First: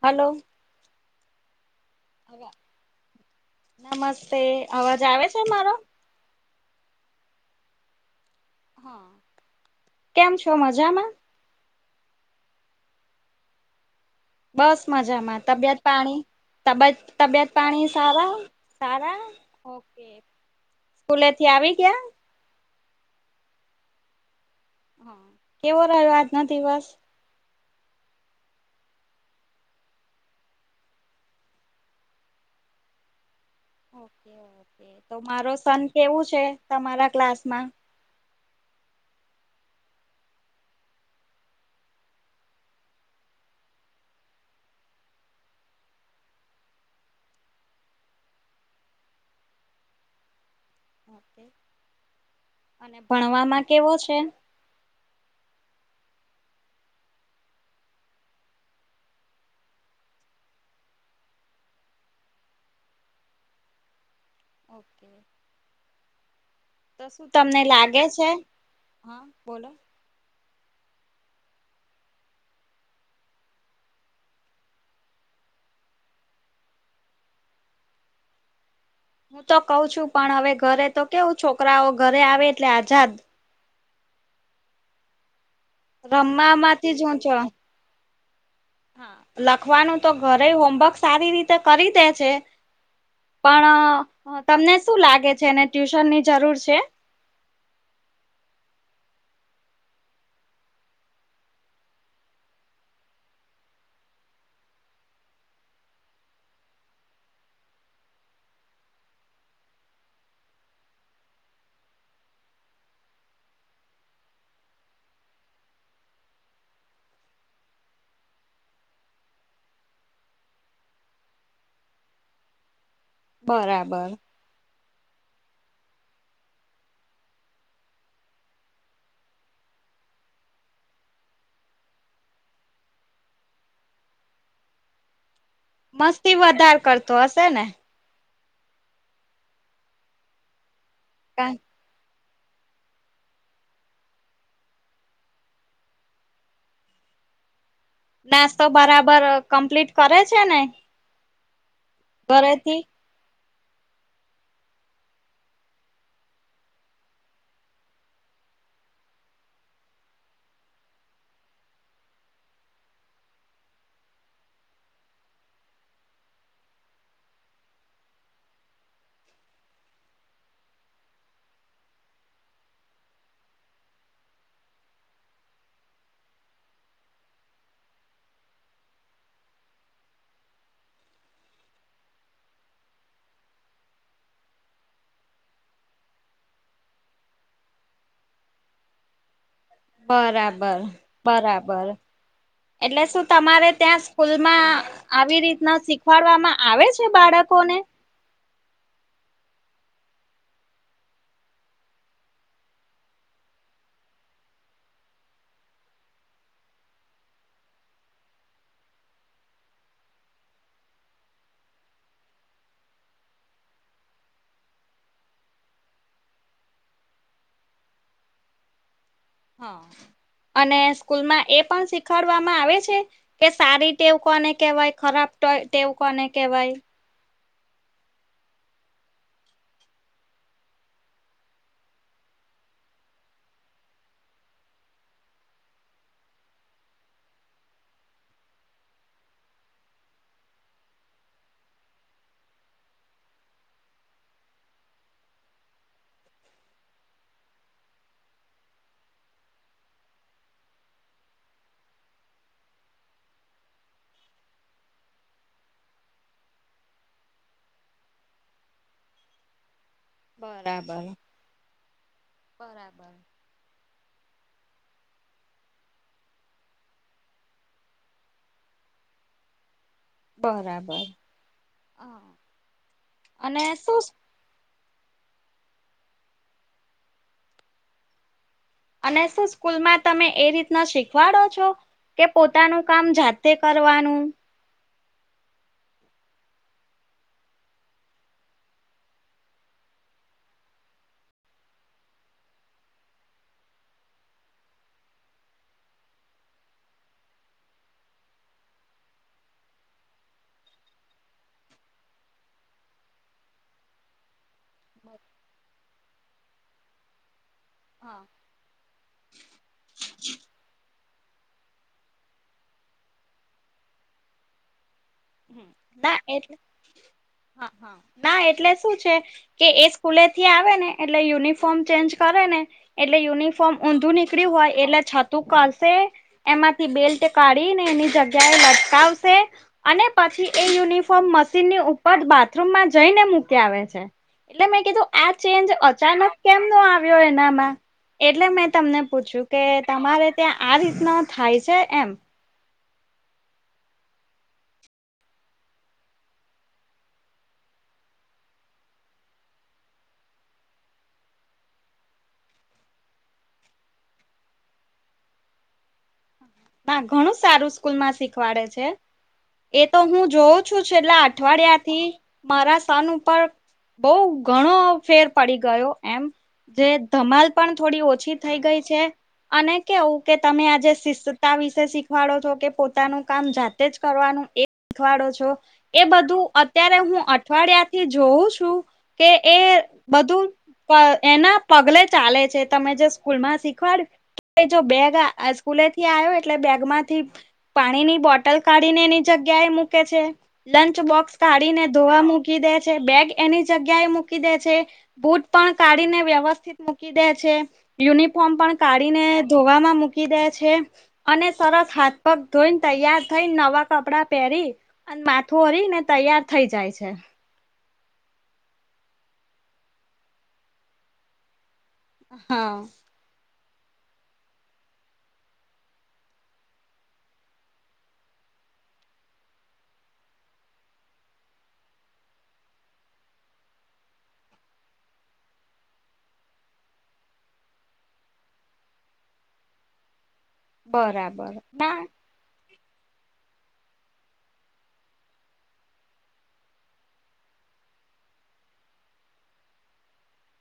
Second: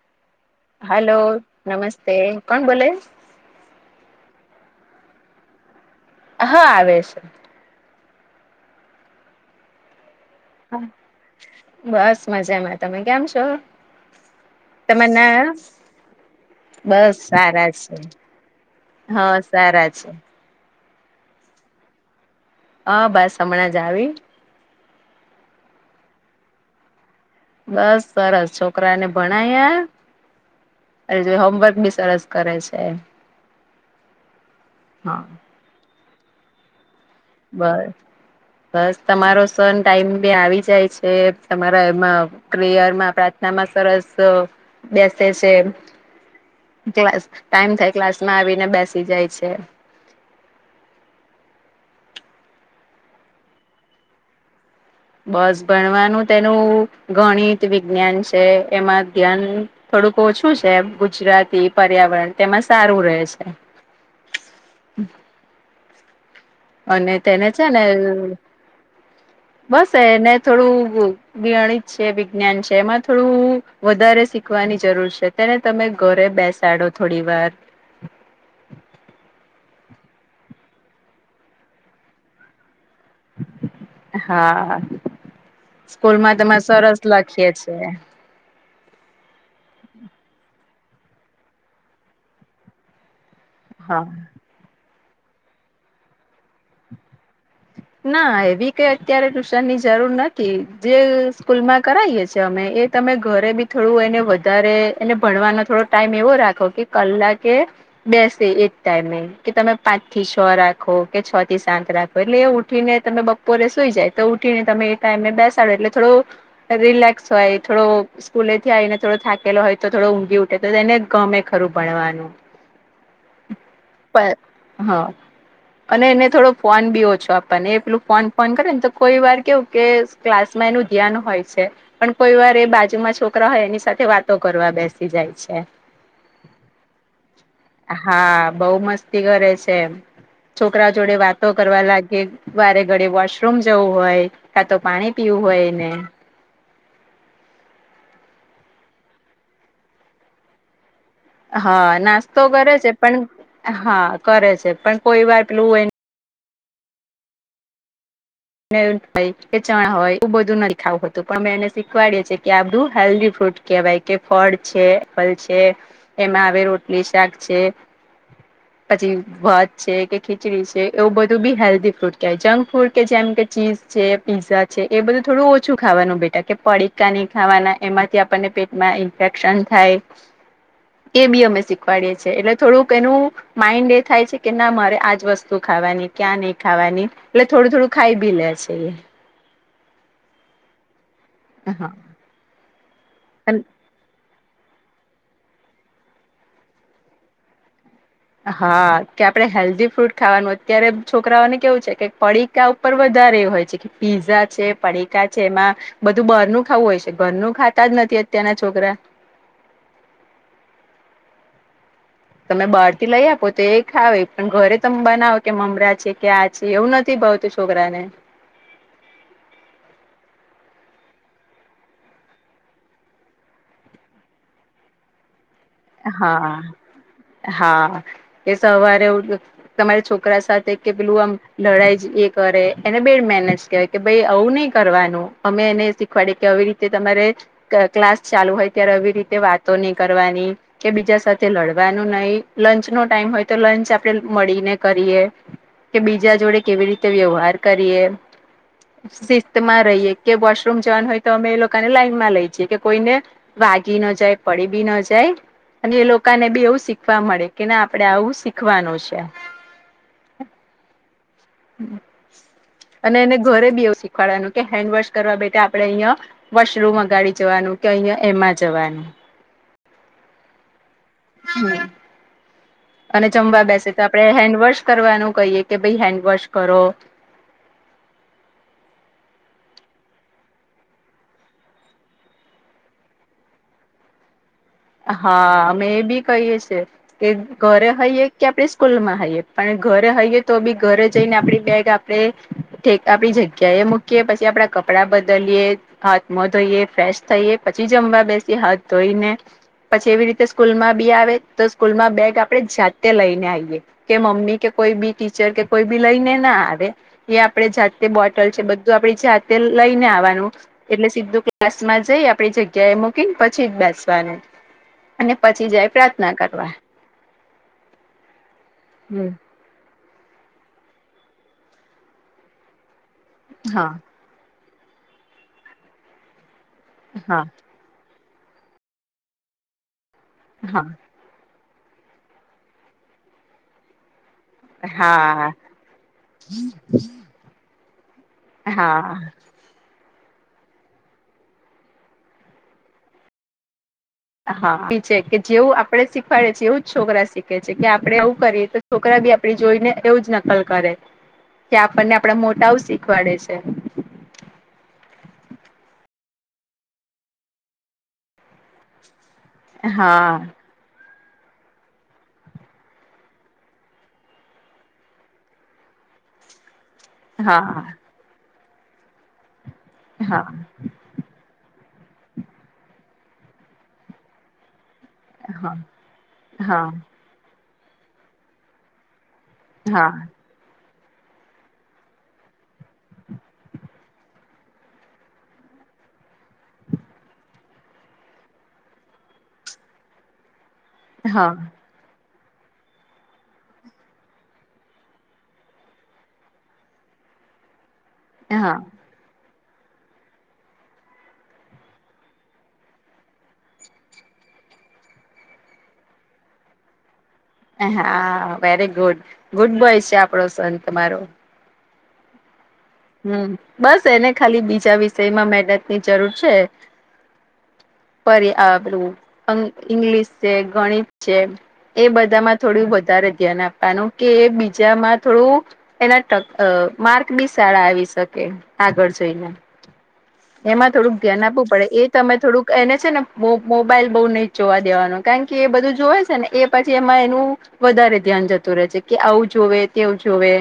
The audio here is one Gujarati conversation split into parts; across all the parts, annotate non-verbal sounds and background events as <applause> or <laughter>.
હલો. હલો નમસ્તે, કોણ બોલે? નમસ્તે, અવાજ આવે છે મારો? હા આવે છે. કેમ છો મજામાં? બસ મજામાં, તમે કેમ છો? બસ તમાર મજામાં, ના તબિયત પાણી? તબે બસ તબિયત સારા પાણી છે. સારા સારા હા સારા ઓકે. છે સ્કૂલેથી આવી ગયાં? હ બસ હમણાં જ આવી. હા, કેવો રહ્યો આજનો દિવસ? બસ સરસ છોકરાને ભણાયા? અરે જો હોમવર્ક બી સરસ કરે છે. તો હા મારો સન કેવું છે તમારાં ક્લાસ બસ બસ તમારો સન ટાઈમે આવી જાય છે તમારાં એમાં પ્રેયરમાં પ્રાર્થનામાં સરસ બેસે છે. ક્લાસ ટાઈમ થાય ક્લાસમાં આવીને બેસી જાય છે. <inaudible> અને ભણવામાં કેવો છે? બસ ભણવાનું તેનું ગણિત, વિજ્ઞાન છે એમાં ધ્યાન થોડુંક ઓછું છે ગુજરાતી, પર્યાવરણ તેમાં સારું રહે છે. ઓકે. તો અને શું તેને તમને છે ને લાગે છે હા બોલો. શે ને થોડું ગણિત છે, વિજ્ઞાન છે એમાં થોડું વધારે શીખવાની જરૂર છે. તેને તમે ઘરે બેસાડો થોડીવાર. હું તો કઉ છું, પણ હવે ઘરે તો કેવું છોકરાઓ ઘરે આવે, એટલે આઝાદ હા, સ્કૂલમાં તમે રમવામાંથી જ સરસ હું છું લખીએ છે. લખવાનું તો, ઘરે હોમવર્ક સારી રીતે કરી દે છે. હા પણ તમને શું લાગે છે? એને ટ્યુશન ની જરૂર છે? ના, એવી કઈ અત્યારે ટ્યુશન ની જરૂર નથી, જે સ્કૂલમાં કરાવએ, અમે એ તમે ઘરે બી થોડું એને વધારે એને ભણવાનો થોડો ટાઈમ એવો રાખો કે કલાકે. બેસે એ ટાઈમે કે તમે પાંચ થી છ રાખો કે છ થી સાત રાખો? એટલે ઉઠીને, તમે બપોરે સુઈ જાય તો, ઉઠીને તમે એ ટાઈમેને બેસાડો એટલે થોડો. રિલેક્સ હોય, થોડો. સ્કૂલે થી આવીને, થોડો થાકેલો હોય, તો થોડો ઊંઘી ઉઠે તો એને ગમે ખરું ભણવાનું. બરાબર. હ, અને એને થોડો ફોન. બો છે, આપણને એ પેલું ફોન ફોન કરે ને, તો કોઈ વાર કેવું કે ક્લાસમાં એનું ધ્યાન હોય છે. પણ કોઈ વાર એ બાજુમાં છોકરા હોય, એની સાથે વાતો કરવા બેસી જાય છે. મસ્તી વધાર કરતો હશે ને. હા, બઉ મસ્તી કરે છે, એમ છોકરા જોડે વાતો. લાગે, વારે ઘડે વોશરૂમ જવું હોય, કા તો પાણી પીવું હોય ને. નાસ્તો બરાબર કમ્પ્લીટ કરે છે ને? હા, નાસ્તો કરે ઘરેથી છે, પણ હા કરે છે, પણ કોઈ વાર પેલું હોય. હોય કે, ચણા હોય, એ બધું નથી ખાવું હતું, પણ મેં એને શીખવાડયે છે કે આ બધું હેલ્દી ફ્રૂટ. કેહેવાય કે, ફળ છે, ફળ છે, એમાં આવે, રોટની શાક છે. <unintelligible> પછી ભાત છે, કે ખીચડી છે, એવું બધું બી હેલ્ધી ફૂડ કહેવાય, જંક ફૂડ કે જેમ. કે ચીઝ છે, પીઝા છે, એ બધું થોડું ઓછું ખાવાનું બેટાટા કે, પડીકા નહી ખાવાના, એમાંથી આપણને પે માં ઇન્ફેક્શન થાય. <inaudible> એ બી અમે શીખવાડીએ છીએ, એટલે થોડુંક એનું. માઇન્ડ એ થાય છે કે, ના મારે આજ વસ્તુ ખાવાની ક્યાં નહી ખાવાની, એટલે થોડું થોડું. ખાઈ ભી લે છે. બરાબર, બરાબર. હા એટલે શું? તમારે ત્યાં સ્કૂલમાં. આવી રીતના શીખવાડવામાં આવે છે? બાળકો ને. હા, કે આપડે હેલ્ધી ફ્રૂટ ખાવાનું, અત્યારે છોકરાઓને કેવું છે, કે પડીકા ઉપર વધારે એ હોય છે, કે પીઝા છે, પડીકા છે, એમાં બધું બહારનું ખાવું હોય છે, ઘરનું ખાતા જ નથી, અત્યારના છોકરા. તમે બહાર થી લઈ આપો, તો એ ખાવે, પણ ઘરે તમે બનાવો, કે મમરા છે, કે આ એવું નથી ભાવતું, છોકરા ને. હા, અને સ્કૂલમાં એ પણ શીખડવામાં આવે છે. કે સારી ટેવ કોને કહેવાય? ખરાબ તો તે. હા, હા, એ સવારે ઉઠીને. તમારા છોકરા સાથે કે પેલું આમ લડાઈ એ કરે, એને બેડ મેનેજ કેવાય. ભાઈ, આવું નઈ કરવાનું, અમે એને શીખવાડે કે, આવી રીતે તમારે ક્લાસ ચાલુ હોય, ત્યારે આવી રીતે વાતો નહીં કરવાની. કે બીજા સાથે લડવાનું નહી, લંચ નો ટાઈમ હોય, તો લંચ આપે મળીને કરીએ. કે બીજા જોડે કેવી રીતે વ્યવહાર કરીએ. શિસ્ત માં રહીએ કે, વોશરૂમ જવાન હોય, તો અમે એ લોકોને લાઈનમાં લઈ જઈએ, કે કોઈને વાગી ન જાય, પડી બી ની જાય. અને એ લોકોને બી એવું શીખવા મળે, કે ના આપડે આવું શીખવાનું છે. બરાબર, બરાબર. અને એને ઘરે બી એવું શીખવાડવાનું કે હેન્ડ વોશ કરવા બેઠ આપડે અહિયાં વોશરૂમ અગાડી જવાનું કે અહં એમાં જવાનું બરાબર હા <unintelligible> હા <unintelligible> અને જમવા બેસે તો આપડણે હેન્ડવોશ કરવાનું કહીએ કે ભાઈ હેન્ડવોશ કરો અને શું સ્કૂલમાં તમે એ રીતના શીખવાડો છો. કે પોતાનું કામ જાતે કરવાનું હા અમે એ બી કહીએ છ છેીએ કે ઘરે હઈએ કે આપે સ્કૂલ માં હઈએ પણ ઘરે હઈયએ તો બી ઘરે જઈને આપડી બેગ આપ મૂકીએ પછી આપડા કપડા બદલીએ હાથ મો ધોઈએ ફ્રેશ થઈ પછી જમવા બેસીએ હાથ ધોઈને પછી એવી રીતે સ્કૂલ માં બી આવે તો સ્કૂલ માં બેગ આપડે જાતે લઈને આવીએ કે મમ્મી કે કોઈ બી ટીચર કે કોઈ બી લઈને ના આવે એ આપડે જાતે હા બોટલ છે બધું આપડી જાતે લઈને આવવાનું. એટલે સીધું ક્લાસ માં જઈ આપણી જગ્યા એ મૂકીને પછી જ બેસવાનું અને હમ પછી જાય ના પ્રાર્થના એટલે કરવા હ હા ના એટલે શું છે. હમ કે એ સ્કૂલે થી આવે ને એટલે યુનિફોર્મ ચેન્જ કરે ને એટલે યુનિફોર્મ હા ઊધુ નની હોય એટલે છતું કશે એમાંથી બેલ્ટ હા કાઢી ને એની જગ્યા જગ્યા લટકાવશે અને પછી હા તો મશીન ની ઉપર બાથરૂમમાં જઈને મૂકી આવે છે એટલે મેં કીધું આ ચેન્જ અચાનક કેમનો આવ્યો એનામાં એટલે મેં હા તમને હા પૂછ્યું કે તમારે ત્યાં આ રીતના થાય છે એમ હા પીછે કે જેવું આપડે શીખવાડે છે એવું જ છોકરા શીખે છે કે આપડે આવવું કરીએ તો છોકરા બી આપડી જોઈને એવું જ નકલ કરે કે આપણને આપડા મોટાઓ શીખવાડે છે. ના ઘણું સારું સ્કૂલમાં શીખવાડે છે એ તો હું હા જોઉ છુ છેલ્લા અઠવાડિયા થી મારા સન ઉપર બઉ ઘણો ફેર પડી ગયો એમ જે ધમાલ પણ હા થોડી ઓછી થઈ ગઈ છે અને કેવું હા કે હા તમે આજે શિસ્ વિશે શીખવાડો છો કે પોતાનું કામ જાતે જ કરવાનું શીખવાડો છો એ બધું હા અત્યારે હું અઠવાડિયાથી જોઉ છું. કે એ હા બધુ એના પગલે ચાલે છે તમે જે સ્કૂલ માં શીખવાડ્યું જો બેગ હ સ્કૂલે થી આવ્યો એટલે બેગ માંથી પાણી ની બોટલ કાઢી ને એની જગ્યા એ મૂકે છે. લંચ બોક્સ કાઢીને ધોવા મૂકી દે છે બેગ એની જગ્યાએ મૂકી દે છે. બૂટ પણ કાઢીને વ્યવસ્થિત મૂકીદે છે. યુનિફોર્મ હા પણ કાઢીને ધોવામાં મૂકીદે છે. અને સરસ હાથ પગ ધોઈને તૈયાર થઈને નવા કપડાં પહેરી અને માથું ઓરીને તૈયાર થઇ જાય છે. હા વેરી ગુડ બોય છે આપણો સન તમારો હા હમ બસ એને ખાલી બીજા વિષયમાં મહેનત ની જરૂર છે. પર આપરુ ઇંગ્લિશ છે ગણિત છે એ બધામાં થોડુ વધારે ધ્યાન આપવાનું કે બીજામાં થોડુ એના ટક માર્ક બી સારા આવી શકે આગળ જઈને એમાં થોડુક ધ્યાન બરાબર આપવું પડે ના એ તમે થોડુક એને છે ને મોબાઈલ બહુ નહી જોવા દેવાનો કારણ કે એ બધુ જોવે છે ને એ પછી એમા એનુ વધારે ધ્યાન જતું રહે છે કે આવું જોવે તેવ જોવે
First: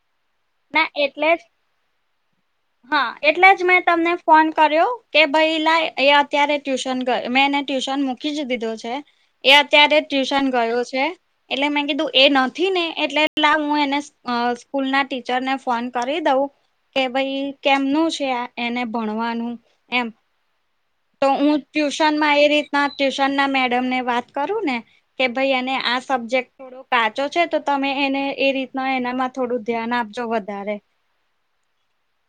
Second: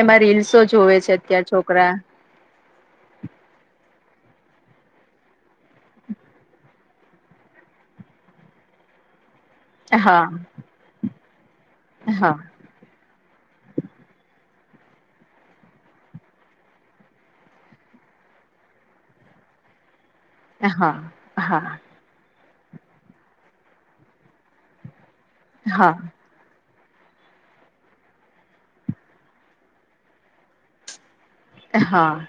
એમાં રીલ્સ શો ના જોવે છે એટલે જ અત્યારે છોકરા? હા એટલે જ મેં તમને ફોન કર્યો કે ભાઈ લાઇ અત્યારે ટ્યુશન મે એને ટ્યુશન મૂકી જ દીધો છે. એ અત્યારે હા ટ્યુશન ગયો છે એટલે મે કીધુ એ ન હા નથી ને એટલે લાવ હું એને સ્કૂલ ના ટી ટીચરને ફોન કરી દઉ કે ભઈ કેમનું છે એને ભણવાનું એમ. હા તો હું હા ટ્યુશનમાં એ રીતના ટ્યુશન ના મેડમને વાત કરું ને કે ભઈ એને હા આ સબ્જેક્ટ થોડો કાચો છે તો તમે એને એ રીતના એનામાં થોડું ધ્યાન આપજો વધારે. હા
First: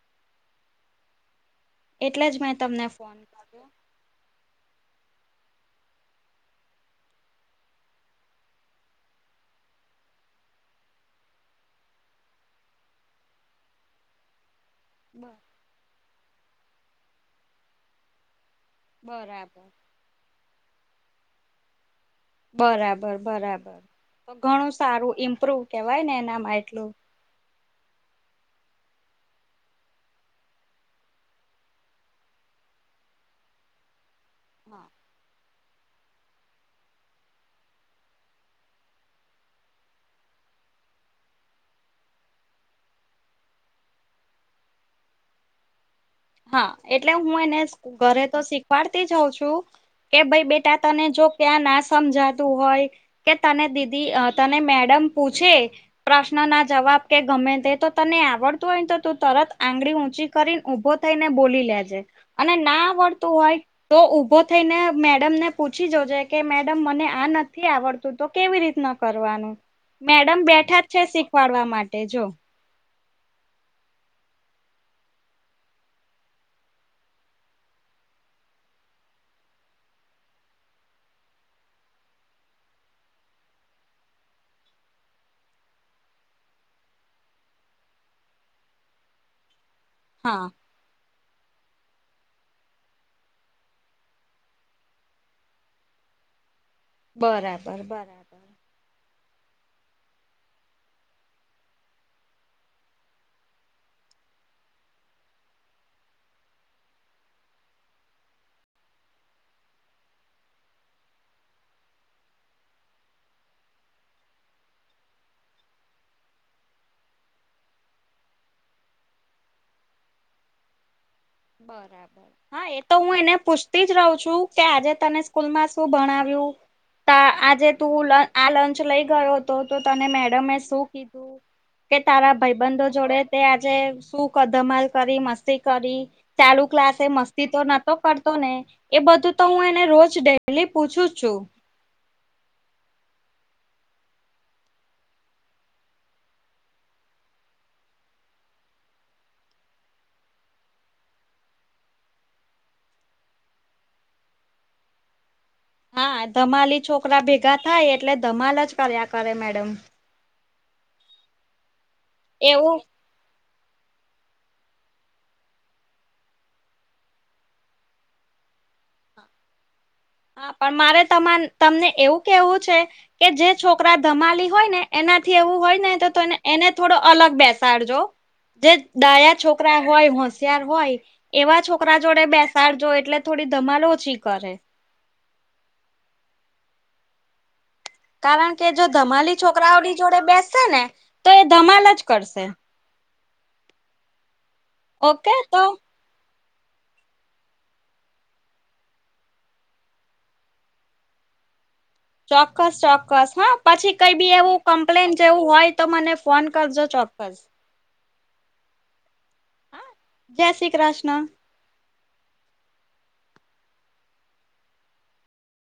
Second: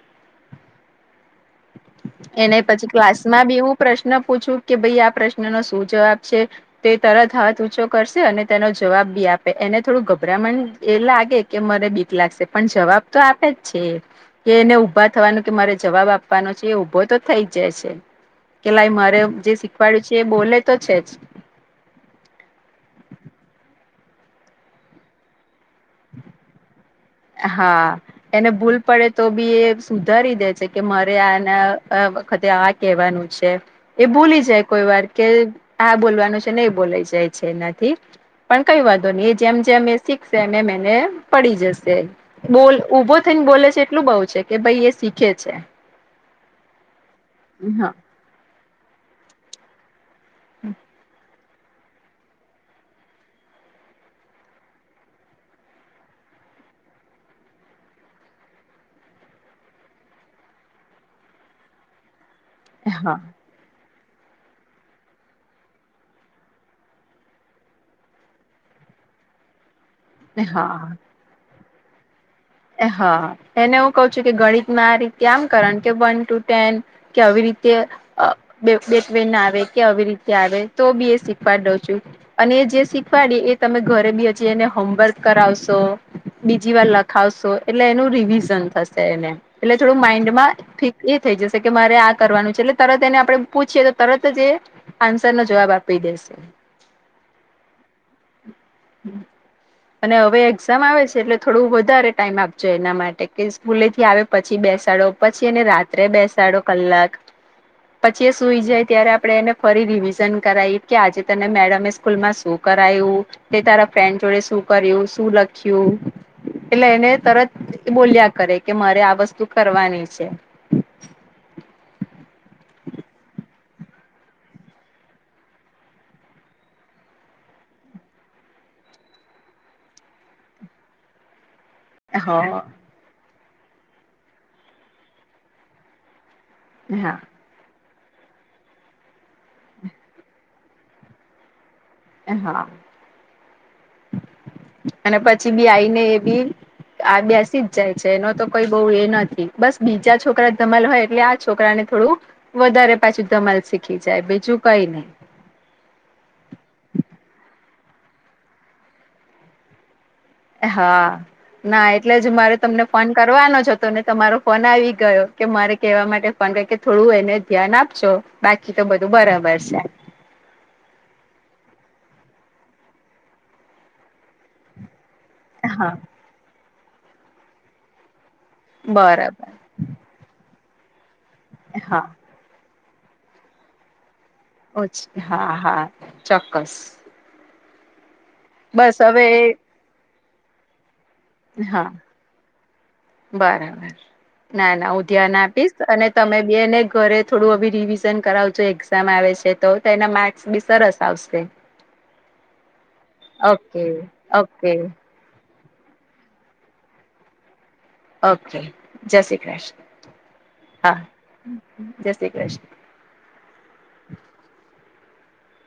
એટલે જ મેં એને તમને પછી ફોન ક્લાસ માં બી કર્યો એવું પ્રશ્ન પૂછું કે ભાઈ આ પ્રશ્ન નો શું જવાબ છે? તે તરત હાથ ઊંચો કરશે અને તેનો જવાબ બી આપે એને થોડું ગભરામણ એ લાગે. કે મને બીક લાગશે પણ જવાબ તો આપે જ છે કે એને ઉભા બસ થવાનો કે મારે જવાબ આપવાનો છે એ ઉભો તો થઈ જ જાય છે. કે લાઈ મારે જે બરાબર. શીખવાડ્યું છે એ બોલે તો છે જ બરાબર બરાબર તો ઘણું સારું ઇમ્પ્રુવ કેવાય ને એનામાં એટલું. હા એને ભૂલ પડે તો બી એ સુધારી દે છે કે મારે આના વખતે આ કેવાનું છે એ ભૂલી જાય હા કોઈ વાર. કે આ બોલવાનું છે નહી બોલાય જાય છે એનાથી. પણ કંઈ વાંધો નહી એ જેમ જેમ એ શીખશે એમ એમ એને પડી જશે. બોલ ઉભો થઈને બોલે છે એટલું બઉ છે કે ભાઈ એ શીખે છે. હા એટલે હું એને હા ઘરે તો શીખવાડતી જ હઉં છું કે ભાઈ બેટા તને જો ક્યાં ના સમજાતું હોય કે તને દીદી તને મેડમ પૂછે. પ્રશ્ન ના જવાબ કે ગમે તે તો તને આવડતું હોય ને તો તું તરત આંગળી ઊંચી કરીને ઉભો થઈને બોલી લેજે અને ના હા આવડતું હોય. તો ઊભો થઈને મેડમને પૂછી જોજે કે મેડમ મને આ નથી આવડતું. તો કેવી રીતના કરવાનું મેડમ હા બેઠા જ છે શીખવાડવા માટે જો હા એને હું કઉ છું કે ગણિતમાં આ રીતે આમ કરવાનુ કે વન ટુ ટેન. કે આવી રીતે બીટવીન આવે કે આવી રીતે આવે તો બી એ શીખવા દઉં છું. અને એ જે શીખવાડી એ તમે ઘરે બી હજી એને હોમવર્ક કરાવશો બીજી વાર લખ લખાવશો એટલે એનું રિવિઝન થશે એને એટલે થોડું હા માઈન્ડમાં ફિટ એ થઈ જશે કે મારે આ કરવાનું છે એટલે તરત એને આપડે પૂછીએ તો તરત જ એ આન્સર નો જવાબ આપી દેશે. બરાબર બરાબર અને હવે એક્ઝામ આવે છે એટલે થોડું વધારે ટાઈમ આપજો એના માટે કે સ્કૂલે થી આવે પછી બેસાડો પછી અને રાત રાત્રે બેસાડો કલાક. પછી એ સુઈ જાય ત્યારે આપણે એને ફરી રિવિઝન કરાવી કે આજે તને મેડમ એ સ્કૂલમાં શું? કરાયું તારા ફ્રેન્ડ જોડે શું કર્યું શું લખ્યું? એટલે એને તરત બોલ્યા કરે કે મારે આ વસ્તુ કરવાની છે. બરાબર હા એ તો હું એને પૂછતી જ રહું છું કે આજે તને સ્કૂલ માં શું ભણાવ્યું? આજે તું આ લંચ લઈ ગયો હતો તો તને મેડમે શું કીધું? કે હ તારા હા ભાઈબંધો જોડે તે આજે શું ધમાલ કરી, મસ્તી કરી. ચાલુ ક્લાસ મસ્તી તો નતો કરતો ને એ બધું તો હું એ રોજ ડેલી પૂછું છું. હા <unintelligible> અને પછી બી આઈને એ બી આ બેસી જ જાય છે એનો તો કોઈ બહુ એ નથી બસ બીજા છોકરા ધમાલ હોય એટલે આ છોકરા ને થોડું વધારે પાછું ધમાલ શીખી જાય બીજું કઈ નહી હા ધમાલી છોકરા ભેગા થાય એટલે ધમાલ જ કર્યા કરે મેડમ હા ના એટલે જ મારે એવું તમને ફોન કરવાનો જ હતો ને તમારો ફોન આવી ગયો કે મારે કેવા માટે ફોન કરુ કે થોડું એને ધ્યાન આપજો બાકી તો બધું બરાબર છે. હા પણ મારે તમને એવું કેવું છે કે જે છોકરા ધમાલી હોય ને એનાથી એવું હોય હા ને તો એને થોડો અલગ બેસાડજો જે ડાયા બરાબર છોકરા છોકરા હોય હોશિયાર હોય એવા છોકરા હા જોડે બેસ સાડ જો એટલે થોડી ધમાલ ઓછી કરે. ઓછી હા, હા ચોક્કસ. કારણ કે જો બસ હવે ધમાલી છોકરાઓની જોડે બેસશે ને તો એ હા ધમાલ જ કરશે. બરાબર ના ના હું ઓકે ધ્યાન તો આપીશ અને તમે બી એને ઘરે થોડું અવી રિવિઝન કરાવજો એક્ઝામ આવે છે તો તેના માર્ક્સ બી સરસ આવશે. ચોક્કસ ચોક્કસ હા ઓકે પછી કઈ બી એવું ઓકે કમ્પ્લેન કે એવું હોય તો મને ફોન કરજો, ચોક્કસ. ઓકે, જય શ્રી હા કૃષ્ણ. જય શ્રી હા કૃષ્ણ. જય શ્રી કૃષ્ણ.